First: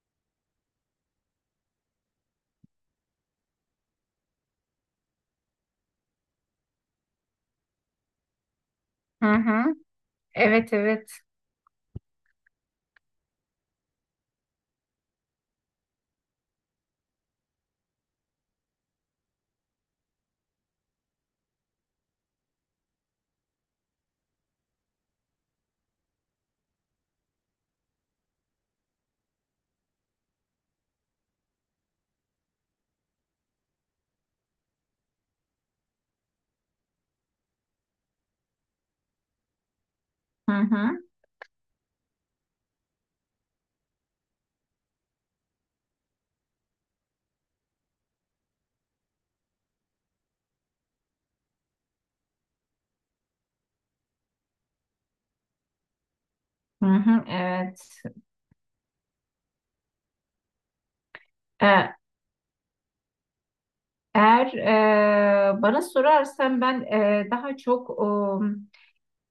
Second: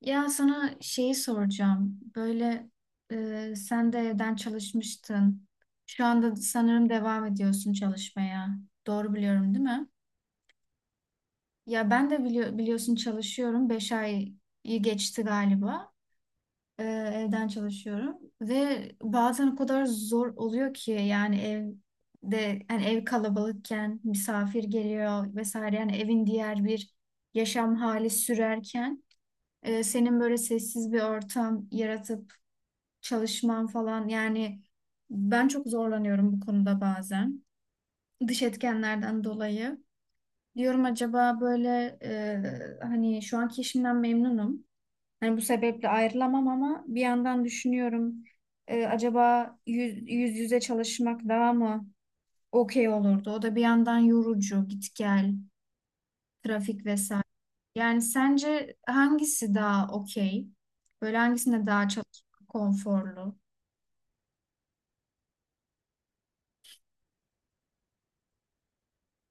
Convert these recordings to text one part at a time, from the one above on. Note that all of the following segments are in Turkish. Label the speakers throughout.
Speaker 1: Ya sana şeyi soracağım. Böyle sen de evden çalışmıştın. Şu anda sanırım devam ediyorsun çalışmaya. Doğru
Speaker 2: Hı
Speaker 1: biliyorum,
Speaker 2: hı.
Speaker 1: değil mi?
Speaker 2: Evet, evet.
Speaker 1: Ya ben de biliyorsun çalışıyorum. Beş ayı geçti galiba. Evden çalışıyorum. Ve bazen o kadar zor oluyor ki yani evde yani ev kalabalıkken misafir geliyor vesaire. Yani evin diğer bir yaşam hali sürerken senin böyle sessiz bir ortam yaratıp çalışmam falan yani ben çok zorlanıyorum bu konuda bazen. Dış etkenlerden dolayı.
Speaker 2: Hı
Speaker 1: Diyorum
Speaker 2: hı,
Speaker 1: acaba böyle hani şu anki işimden memnunum. Hani bu sebeple ayrılamam ama bir yandan düşünüyorum acaba yüz yüze çalışmak daha mı okey olurdu? O da bir yandan yorucu, git gel, trafik
Speaker 2: hı
Speaker 1: vesaire.
Speaker 2: hı, evet.
Speaker 1: Yani sence hangisi daha okey? Böyle hangisinde daha
Speaker 2: E,
Speaker 1: çalışmak konforlu?
Speaker 2: Eğer Bana sorarsan ben daha çok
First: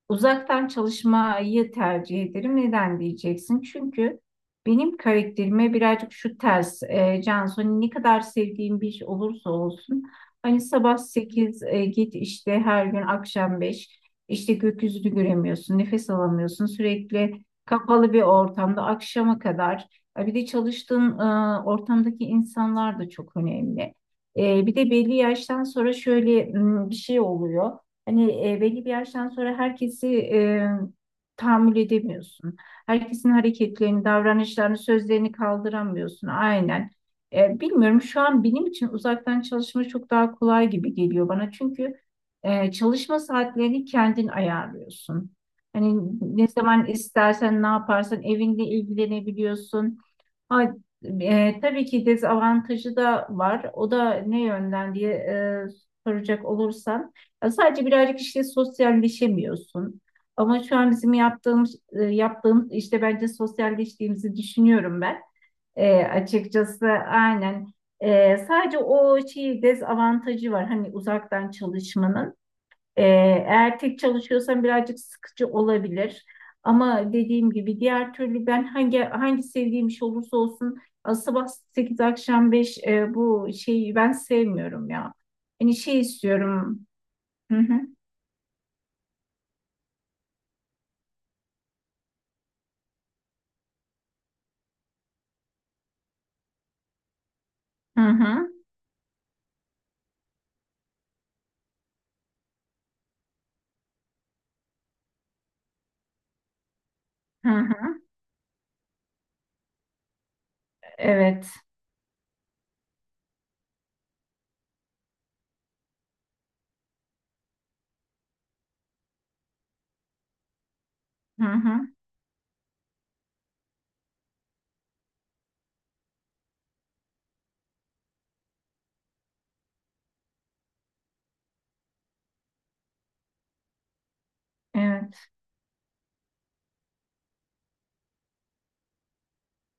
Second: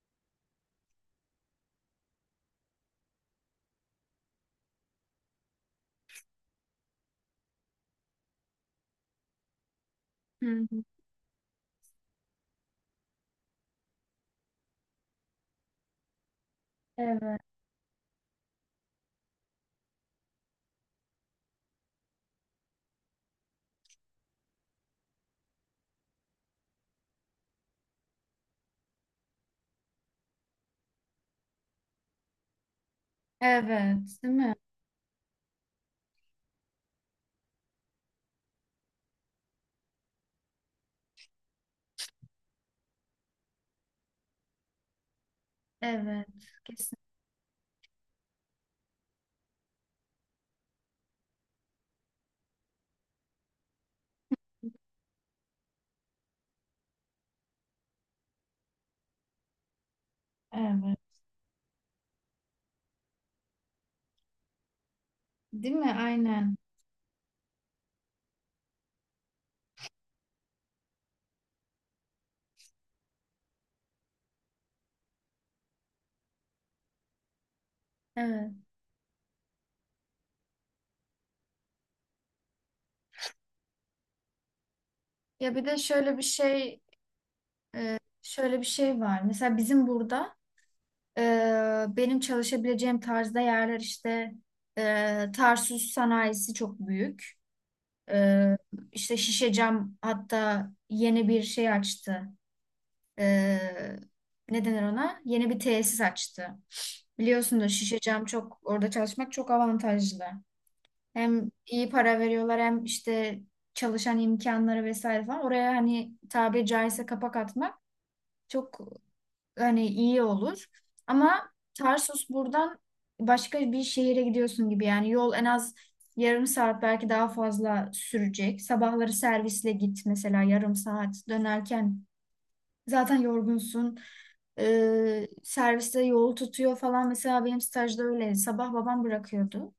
Speaker 2: uzaktan çalışmayı tercih ederim. Neden diyeceksin? Çünkü benim karakterime birazcık şu ters. Cansu, hani ne kadar sevdiğim bir iş olursa olsun.
Speaker 1: Hı
Speaker 2: Hani
Speaker 1: hı.
Speaker 2: sabah 8 git işte her gün akşam 5 işte, gökyüzünü göremiyorsun, nefes alamıyorsun.
Speaker 1: Evet.
Speaker 2: Sürekli kapalı bir ortamda akşama kadar. Bir de çalıştığın ortamdaki insanlar da çok önemli. Bir de belli yaştan sonra şöyle bir şey oluyor. Hani belli bir yaştan sonra herkesi, tahammül edemiyorsun. Herkesin hareketlerini,
Speaker 1: Evet, değil mi?
Speaker 2: davranışlarını, sözlerini kaldıramıyorsun. Aynen. Bilmiyorum, şu an benim için uzaktan çalışma çok daha kolay gibi geliyor bana. Çünkü çalışma saatlerini kendin ayarlıyorsun. Hani
Speaker 1: Evet,
Speaker 2: ne zaman
Speaker 1: kesin.
Speaker 2: istersen, ne yaparsan evinde ilgilenebiliyorsun. Ha, tabii ki dezavantajı da var. O da ne yönden diye soracak olursan, ya sadece birazcık işte sosyalleşemiyorsun. Ama şu an
Speaker 1: Evet.
Speaker 2: bizim yaptığımız işte bence sosyalleştiğimizi düşünüyorum ben.
Speaker 1: Değil mi? Aynen.
Speaker 2: Açıkçası aynen. Sadece o şey dezavantajı var. Hani uzaktan çalışmanın. Ee, Eğer tek çalışıyorsan birazcık sıkıcı olabilir. Ama dediğim gibi diğer türlü
Speaker 1: Evet.
Speaker 2: ben hangi sevdiğim iş olursa olsun, sabah 8 akşam beş, bu şeyi ben sevmiyorum ya.
Speaker 1: Ya bir
Speaker 2: Hani
Speaker 1: de
Speaker 2: şey
Speaker 1: şöyle bir şey,
Speaker 2: istiyorum. Hı hı,
Speaker 1: şöyle bir şey var. Mesela bizim burada e, benim çalışabileceğim tarzda yerler işte Tarsus sanayisi çok büyük.
Speaker 2: hı hı,
Speaker 1: E, işte Şişecam hatta yeni bir şey açtı. E, Ne denir ona? Yeni bir tesis açtı.
Speaker 2: hı,
Speaker 1: Biliyorsunuz
Speaker 2: hı.
Speaker 1: Şişecam çok orada çalışmak çok avantajlı.
Speaker 2: Evet.
Speaker 1: Hem iyi para veriyorlar hem işte çalışan imkanları vesaire falan. Oraya hani tabiri caizse kapak atmak çok hani iyi olur.
Speaker 2: Hı
Speaker 1: Ama
Speaker 2: hı.
Speaker 1: Tarsus buradan başka bir şehire gidiyorsun gibi yani yol en az yarım saat belki daha fazla sürecek. Sabahları servisle git mesela yarım saat dönerken zaten yorgunsun.
Speaker 2: Evet.
Speaker 1: Serviste yol tutuyor falan mesela benim stajda öyle sabah babam bırakıyordu.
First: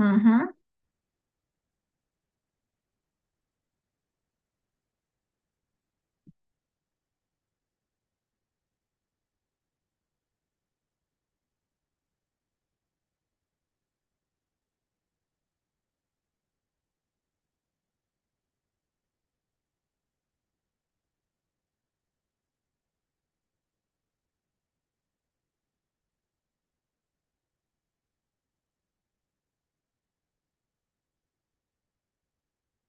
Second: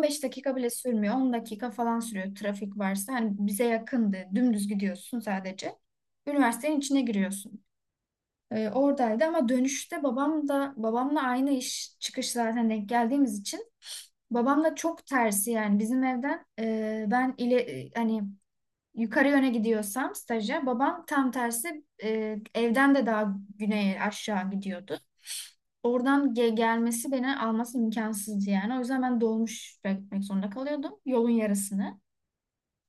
Speaker 2: Hı hı,
Speaker 1: dakika bile sürmüyor. 10 dakika falan sürüyor trafik varsa. Hani bize yakındı. Dümdüz gidiyorsun sadece. Üniversitenin içine giriyorsun. Oradaydı ama dönüşte babam da babamla aynı iş çıkış zaten denk geldiğimiz için babamla çok tersi yani bizim evden ben ile hani yukarı yöne gidiyorsam staja babam tam tersi evden de daha güneye aşağı gidiyordu. Oradan gelmesi beni alması imkansızdı yani. O yüzden ben dolmuş beklemek zorunda kalıyordum yolun yarısını.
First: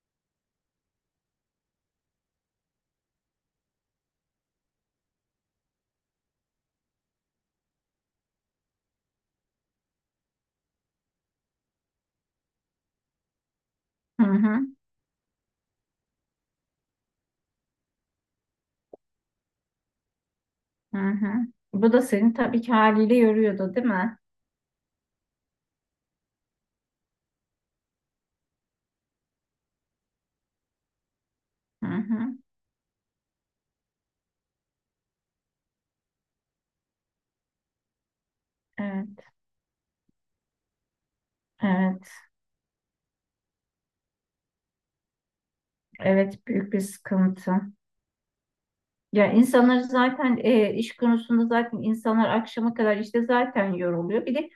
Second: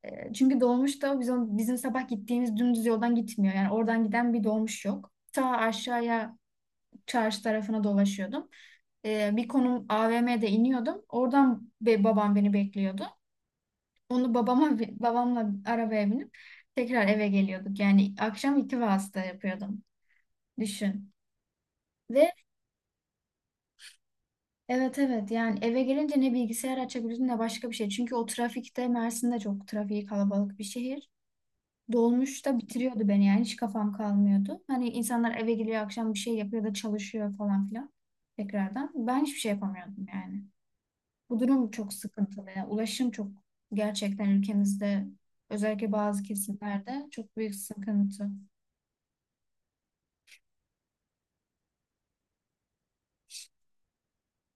Speaker 1: Çünkü dolmuş da bizim sabah gittiğimiz dümdüz yoldan gitmiyor. Yani oradan giden bir dolmuş yok. Ta aşağıya çarşı tarafına dolaşıyordum. Bir konum AVM'de iniyordum. Oradan babam beni bekliyordu. Onu
Speaker 2: hı
Speaker 1: babamla arabaya binip tekrar eve geliyorduk. Yani akşam iki vasıta yapıyordum.
Speaker 2: hı,
Speaker 1: Düşün.
Speaker 2: hı, hı. Bu da
Speaker 1: ve
Speaker 2: seni tabii ki haliyle yoruyordu, değil mi?
Speaker 1: Evet evet yani eve gelince ne bilgisayar açabiliyorsun ne başka bir şey. Çünkü o trafikte Mersin'de çok trafiği kalabalık bir şehir.
Speaker 2: Hı hı.
Speaker 1: Dolmuş da bitiriyordu beni yani hiç kafam kalmıyordu. Hani insanlar eve geliyor akşam bir şey yapıyor da çalışıyor falan filan tekrardan.
Speaker 2: Evet.
Speaker 1: Ben hiçbir şey yapamıyordum yani. Bu durum çok
Speaker 2: Evet.
Speaker 1: sıkıntılı. Yani ulaşım çok gerçekten ülkemizde özellikle bazı
Speaker 2: Evet, büyük bir
Speaker 1: kesimlerde çok
Speaker 2: sıkıntı.
Speaker 1: büyük sıkıntı.
Speaker 2: Ya, insanlar zaten iş konusunda zaten insanlar akşama kadar işte zaten yoruluyor. Bir de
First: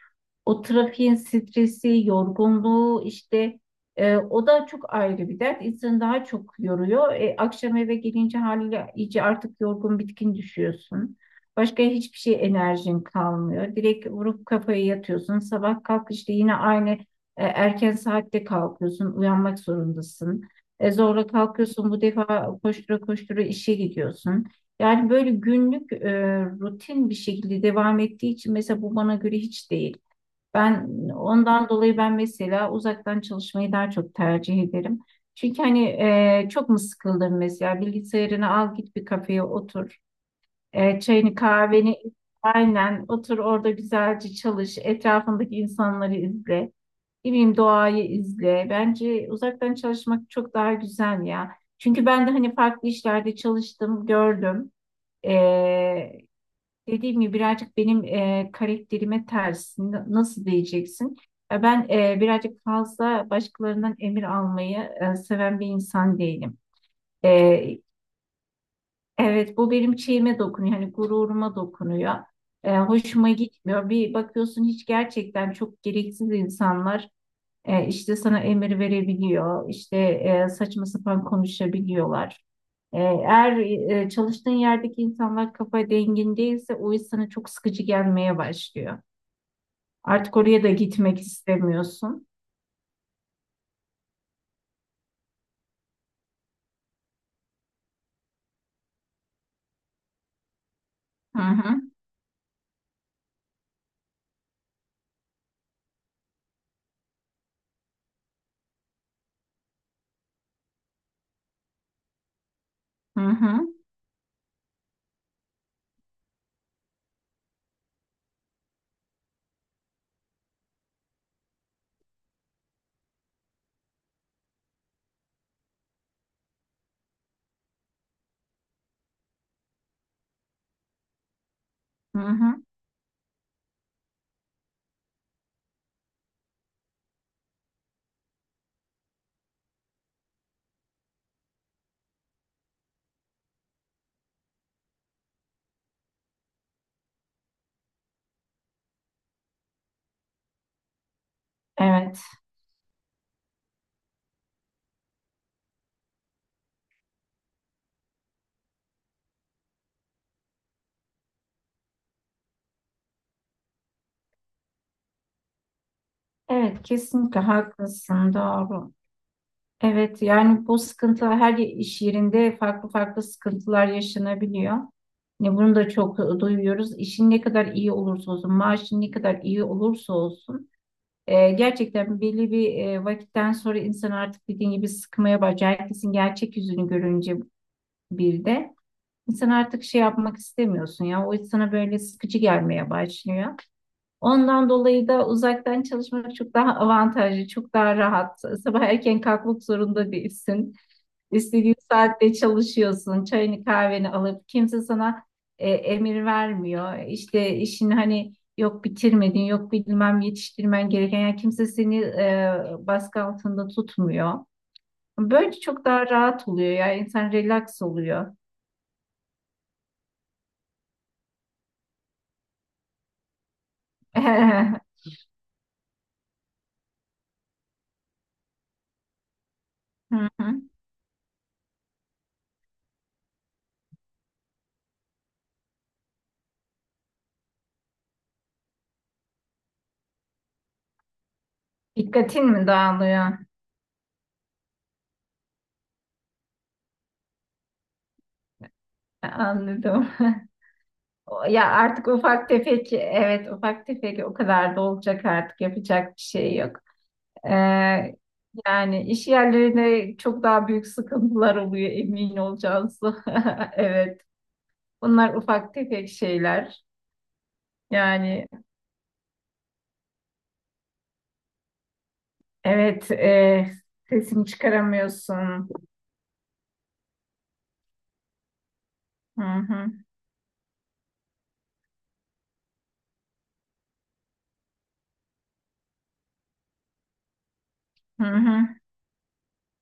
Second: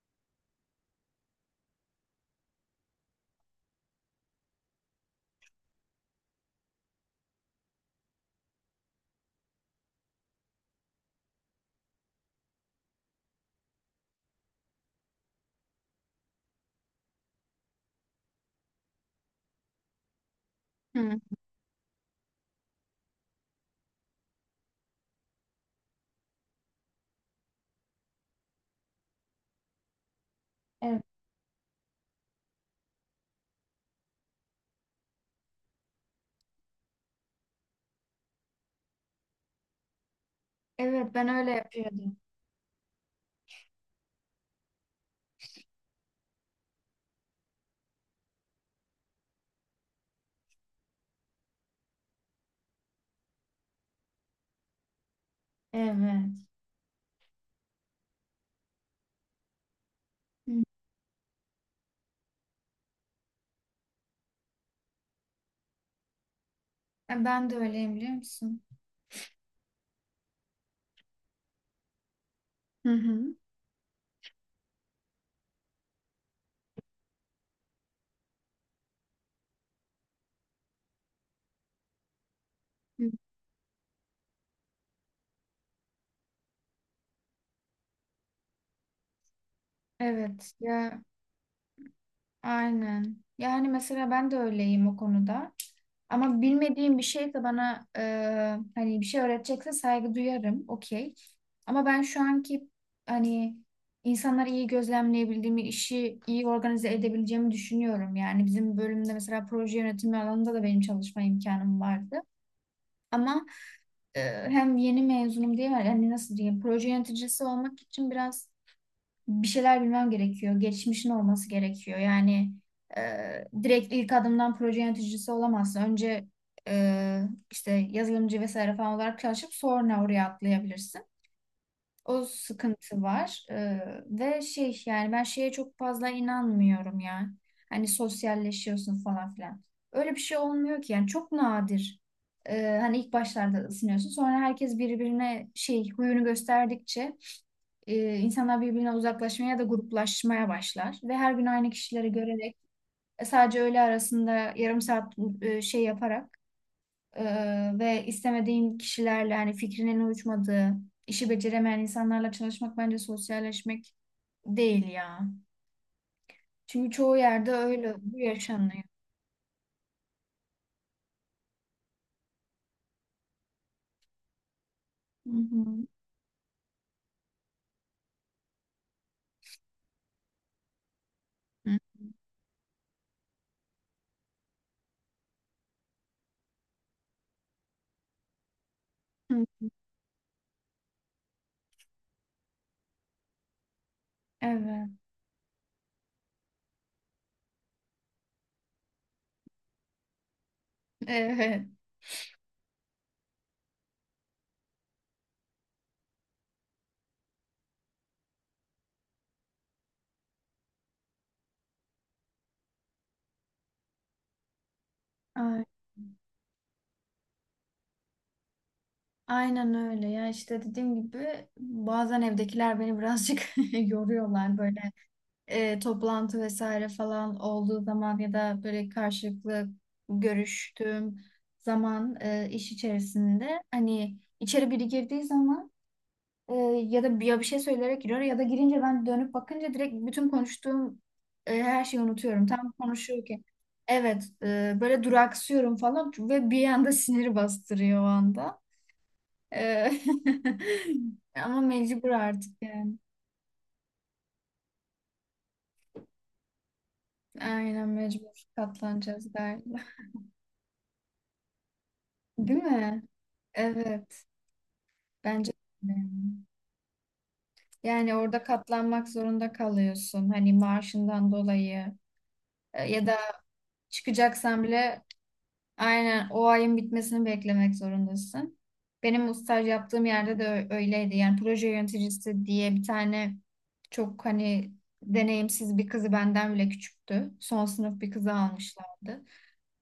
Speaker 2: o trafiğin stresi, yorgunluğu işte, o da çok ayrı bir dert. İnsanı daha çok yoruyor. Akşam eve gelince haliyle iyice artık yorgun bitkin düşüyorsun. Başka hiçbir şey, enerjin kalmıyor. Direkt vurup kafaya yatıyorsun. Sabah kalk işte yine aynı erken saatte kalkıyorsun. Uyanmak zorundasın.
Speaker 1: Hı.
Speaker 2: Zorla kalkıyorsun. Bu defa koştura koştura işe gidiyorsun. Yani böyle günlük rutin bir şekilde devam ettiği için mesela bu bana göre hiç değil. Ben
Speaker 1: Evet,
Speaker 2: ondan dolayı ben mesela uzaktan çalışmayı daha çok tercih ederim. Çünkü hani, çok mu sıkıldın, mesela bilgisayarını al, git bir kafeye otur.
Speaker 1: evet ben
Speaker 2: Çayını
Speaker 1: öyle
Speaker 2: kahveni
Speaker 1: yapıyordum.
Speaker 2: aynen otur orada, güzelce çalış. Etrafındaki insanları izle. Ne bileyim, doğayı izle. Bence uzaktan çalışmak çok daha güzel ya. Çünkü ben de hani farklı işlerde çalıştım, gördüm.
Speaker 1: Evet.
Speaker 2: Dediğim gibi birazcık benim karakterime ters. Nasıl
Speaker 1: Hı.
Speaker 2: diyeceksin? Ben birazcık fazla başkalarından emir almayı seven bir insan değilim. E,
Speaker 1: Ben de öyleyim biliyor musun?
Speaker 2: evet, bu benim şeyime dokunuyor. Hani gururuma dokunuyor.
Speaker 1: Hı
Speaker 2: Hoşuma
Speaker 1: hı.
Speaker 2: gitmiyor. Bir bakıyorsun, hiç gerçekten çok gereksiz insanlar işte sana emir verebiliyor. İşte saçma sapan konuşabiliyorlar. Eğer çalıştığın yerdeki insanlar kafa dengin değilse, o iş sana çok sıkıcı gelmeye başlıyor. Artık
Speaker 1: Evet
Speaker 2: oraya da
Speaker 1: ya
Speaker 2: gitmek istemiyorsun.
Speaker 1: aynen. Yani mesela ben de öyleyim o konuda. Ama bilmediğim bir şeyse bana hani bir şey öğretecekse saygı duyarım. Okey.
Speaker 2: Hı hı,
Speaker 1: Ama ben şu anki hani insanları iyi gözlemleyebildiğimi, işi iyi organize edebileceğimi düşünüyorum. Yani bizim bölümde mesela proje yönetimi alanında da benim çalışma imkanım vardı.
Speaker 2: hı
Speaker 1: Ama
Speaker 2: hı,
Speaker 1: e, hem yeni mezunum diye yani nasıl diyeyim proje yöneticisi olmak için biraz bir şeyler bilmem gerekiyor. Geçmişin olması gerekiyor. Yani e, direkt ilk adımdan proje yöneticisi olamazsın. Önce e, işte yazılımcı vesaire falan olarak çalışıp sonra oraya atlayabilirsin.
Speaker 2: hı
Speaker 1: O
Speaker 2: hı.
Speaker 1: sıkıntı var. Ve şey yani ben şeye çok fazla inanmıyorum ya. Hani sosyalleşiyorsun falan filan. Öyle bir şey olmuyor ki yani çok nadir. Hani ilk başlarda ısınıyorsun. Sonra herkes birbirine şey huyunu gösterdikçe insanlar birbirine uzaklaşmaya ya da gruplaşmaya başlar. Ve her gün aynı kişileri
Speaker 2: Evet,
Speaker 1: görerek sadece öğle arasında yarım saat şey yaparak ve istemediğin kişilerle hani fikrinin uyuşmadığı, işi beceremeyen insanlarla çalışmak bence sosyalleşmek değil ya.
Speaker 2: evet,
Speaker 1: Çünkü çoğu
Speaker 2: kesinlikle
Speaker 1: yerde öyle bu
Speaker 2: haklısın,
Speaker 1: yaşanıyor.
Speaker 2: doğru. Evet, yani bu sıkıntılar her iş yerinde farklı farklı sıkıntılar yaşanabiliyor.
Speaker 1: Hı
Speaker 2: Ne bunu
Speaker 1: hı.
Speaker 2: da çok duyuyoruz. İşin ne kadar iyi olursa olsun, maaşın ne kadar iyi olursa olsun.
Speaker 1: Hı
Speaker 2: Gerçekten belli bir vakitten sonra insan artık dediğin gibi sıkmaya başlıyor. Herkesin gerçek yüzünü görünce bir de insan
Speaker 1: hı.
Speaker 2: artık şey yapmak istemiyorsun ya. O sana böyle sıkıcı gelmeye başlıyor. Ondan
Speaker 1: Evet,
Speaker 2: dolayı da uzaktan çalışmak çok daha avantajlı, çok daha rahat. Sabah erken kalkmak zorunda değilsin.
Speaker 1: evet.
Speaker 2: İstediğin saatte çalışıyorsun, çayını kahveni alıp kimse sana emir vermiyor. İşte işini hani yok bitirmedin, yok bilmem yetiştirmen gereken, yani kimse seni baskı altında tutmuyor. Böyle
Speaker 1: Ay-
Speaker 2: çok daha rahat oluyor ya, insan relax oluyor.
Speaker 1: Aynen öyle ya işte dediğim gibi bazen evdekiler beni birazcık yoruyorlar
Speaker 2: Hı
Speaker 1: böyle toplantı vesaire falan olduğu zaman ya da böyle karşılıklı
Speaker 2: hı.
Speaker 1: görüştüğüm zaman iş içerisinde hani içeri biri girdiği zaman e, ya da ya bir şey söyleyerek giriyor ya da girince ben dönüp bakınca direkt bütün konuştuğum her şeyi unutuyorum.
Speaker 2: Dikkatin mi
Speaker 1: Tam
Speaker 2: dağılıyor?
Speaker 1: konuşuyorken. Evet, böyle duraksıyorum falan ve bir anda siniri bastırıyor o anda. E,
Speaker 2: Anladım.
Speaker 1: ama
Speaker 2: Ya artık
Speaker 1: mecbur
Speaker 2: ufak
Speaker 1: artık
Speaker 2: tefek,
Speaker 1: yani.
Speaker 2: evet ufak tefek, o kadar da olacak, artık yapacak bir şey yok. Ee,
Speaker 1: Aynen mecbur
Speaker 2: Yani iş
Speaker 1: katlanacağız galiba.
Speaker 2: yerlerinde çok daha büyük sıkıntılar oluyor, emin
Speaker 1: Değil
Speaker 2: olacağız.
Speaker 1: mi?
Speaker 2: Evet.
Speaker 1: Evet,
Speaker 2: Bunlar
Speaker 1: bence
Speaker 2: ufak
Speaker 1: de.
Speaker 2: tefek şeyler.
Speaker 1: Yani orada
Speaker 2: Yani
Speaker 1: katlanmak zorunda kalıyorsun. Hani maaşından dolayı. Ya
Speaker 2: evet,
Speaker 1: da
Speaker 2: sesini
Speaker 1: çıkacaksan bile
Speaker 2: çıkaramıyorsun.
Speaker 1: aynen o ayın bitmesini beklemek zorundasın. Benim bu
Speaker 2: Hı
Speaker 1: staj
Speaker 2: hı,
Speaker 1: yaptığım yerde de öyleydi. Yani proje yöneticisi diye bir tane çok hani deneyimsiz bir kızı benden bile küçüktü. Son sınıf bir
Speaker 2: hı
Speaker 1: kızı
Speaker 2: hı.
Speaker 1: almışlardı.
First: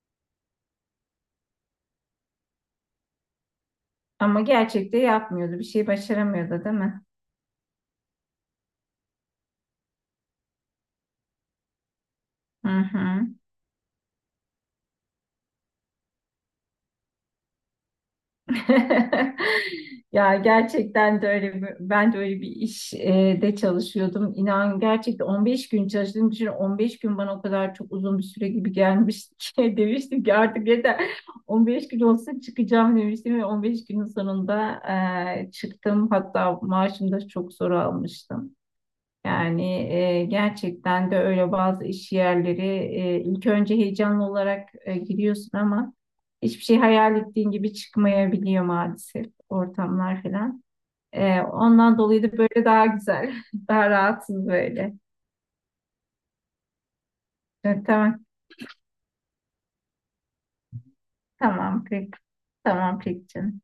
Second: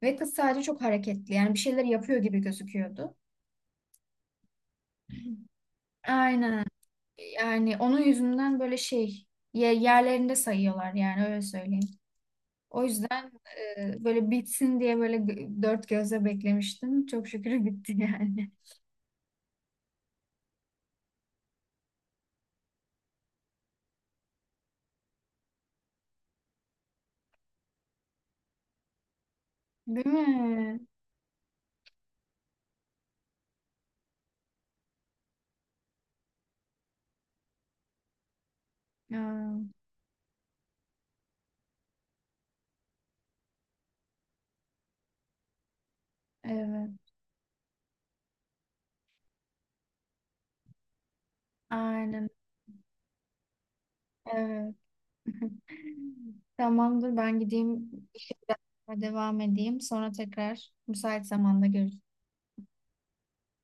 Speaker 1: Ve kız sadece çok hareketli. Yani bir şeyler yapıyor gibi gözüküyordu.
Speaker 2: Ama gerçekte yapmıyordu. Bir şey başaramıyordu,
Speaker 1: Aynen.
Speaker 2: değil mi?
Speaker 1: Yani onun yüzünden böyle şey yerlerinde sayıyorlar yani öyle söyleyeyim.
Speaker 2: Hı
Speaker 1: O
Speaker 2: hı.
Speaker 1: yüzden böyle bitsin diye böyle dört gözle beklemiştim. Çok şükür bitti yani.
Speaker 2: Ya, gerçekten de öyle ben de öyle bir iş de çalışıyordum. İnan gerçekten 15 gün çalıştığım için, 15 gün bana o kadar çok uzun bir süre gibi gelmişti ki
Speaker 1: Değil
Speaker 2: demiştim ki artık
Speaker 1: mi?
Speaker 2: yeter, 15 gün olsa çıkacağım demiştim ve 15 günün sonunda çıktım. Hatta maaşımı da çok zor almıştım.
Speaker 1: Ya,
Speaker 2: Yani gerçekten de öyle, bazı iş yerleri ilk önce heyecanlı olarak giriyorsun ama hiçbir şey
Speaker 1: evet.
Speaker 2: hayal ettiğin gibi çıkmayabiliyor, maalesef ortamlar falan. Ondan dolayı
Speaker 1: Aynen.
Speaker 2: da böyle daha güzel, daha rahatsız
Speaker 1: Evet.
Speaker 2: böyle.
Speaker 1: Tamamdır ben gideyim
Speaker 2: Tamam,
Speaker 1: işe devam edeyim. Sonra tekrar müsait zamanda
Speaker 2: tamam
Speaker 1: görüşürüz.
Speaker 2: peki, tamam peki canım.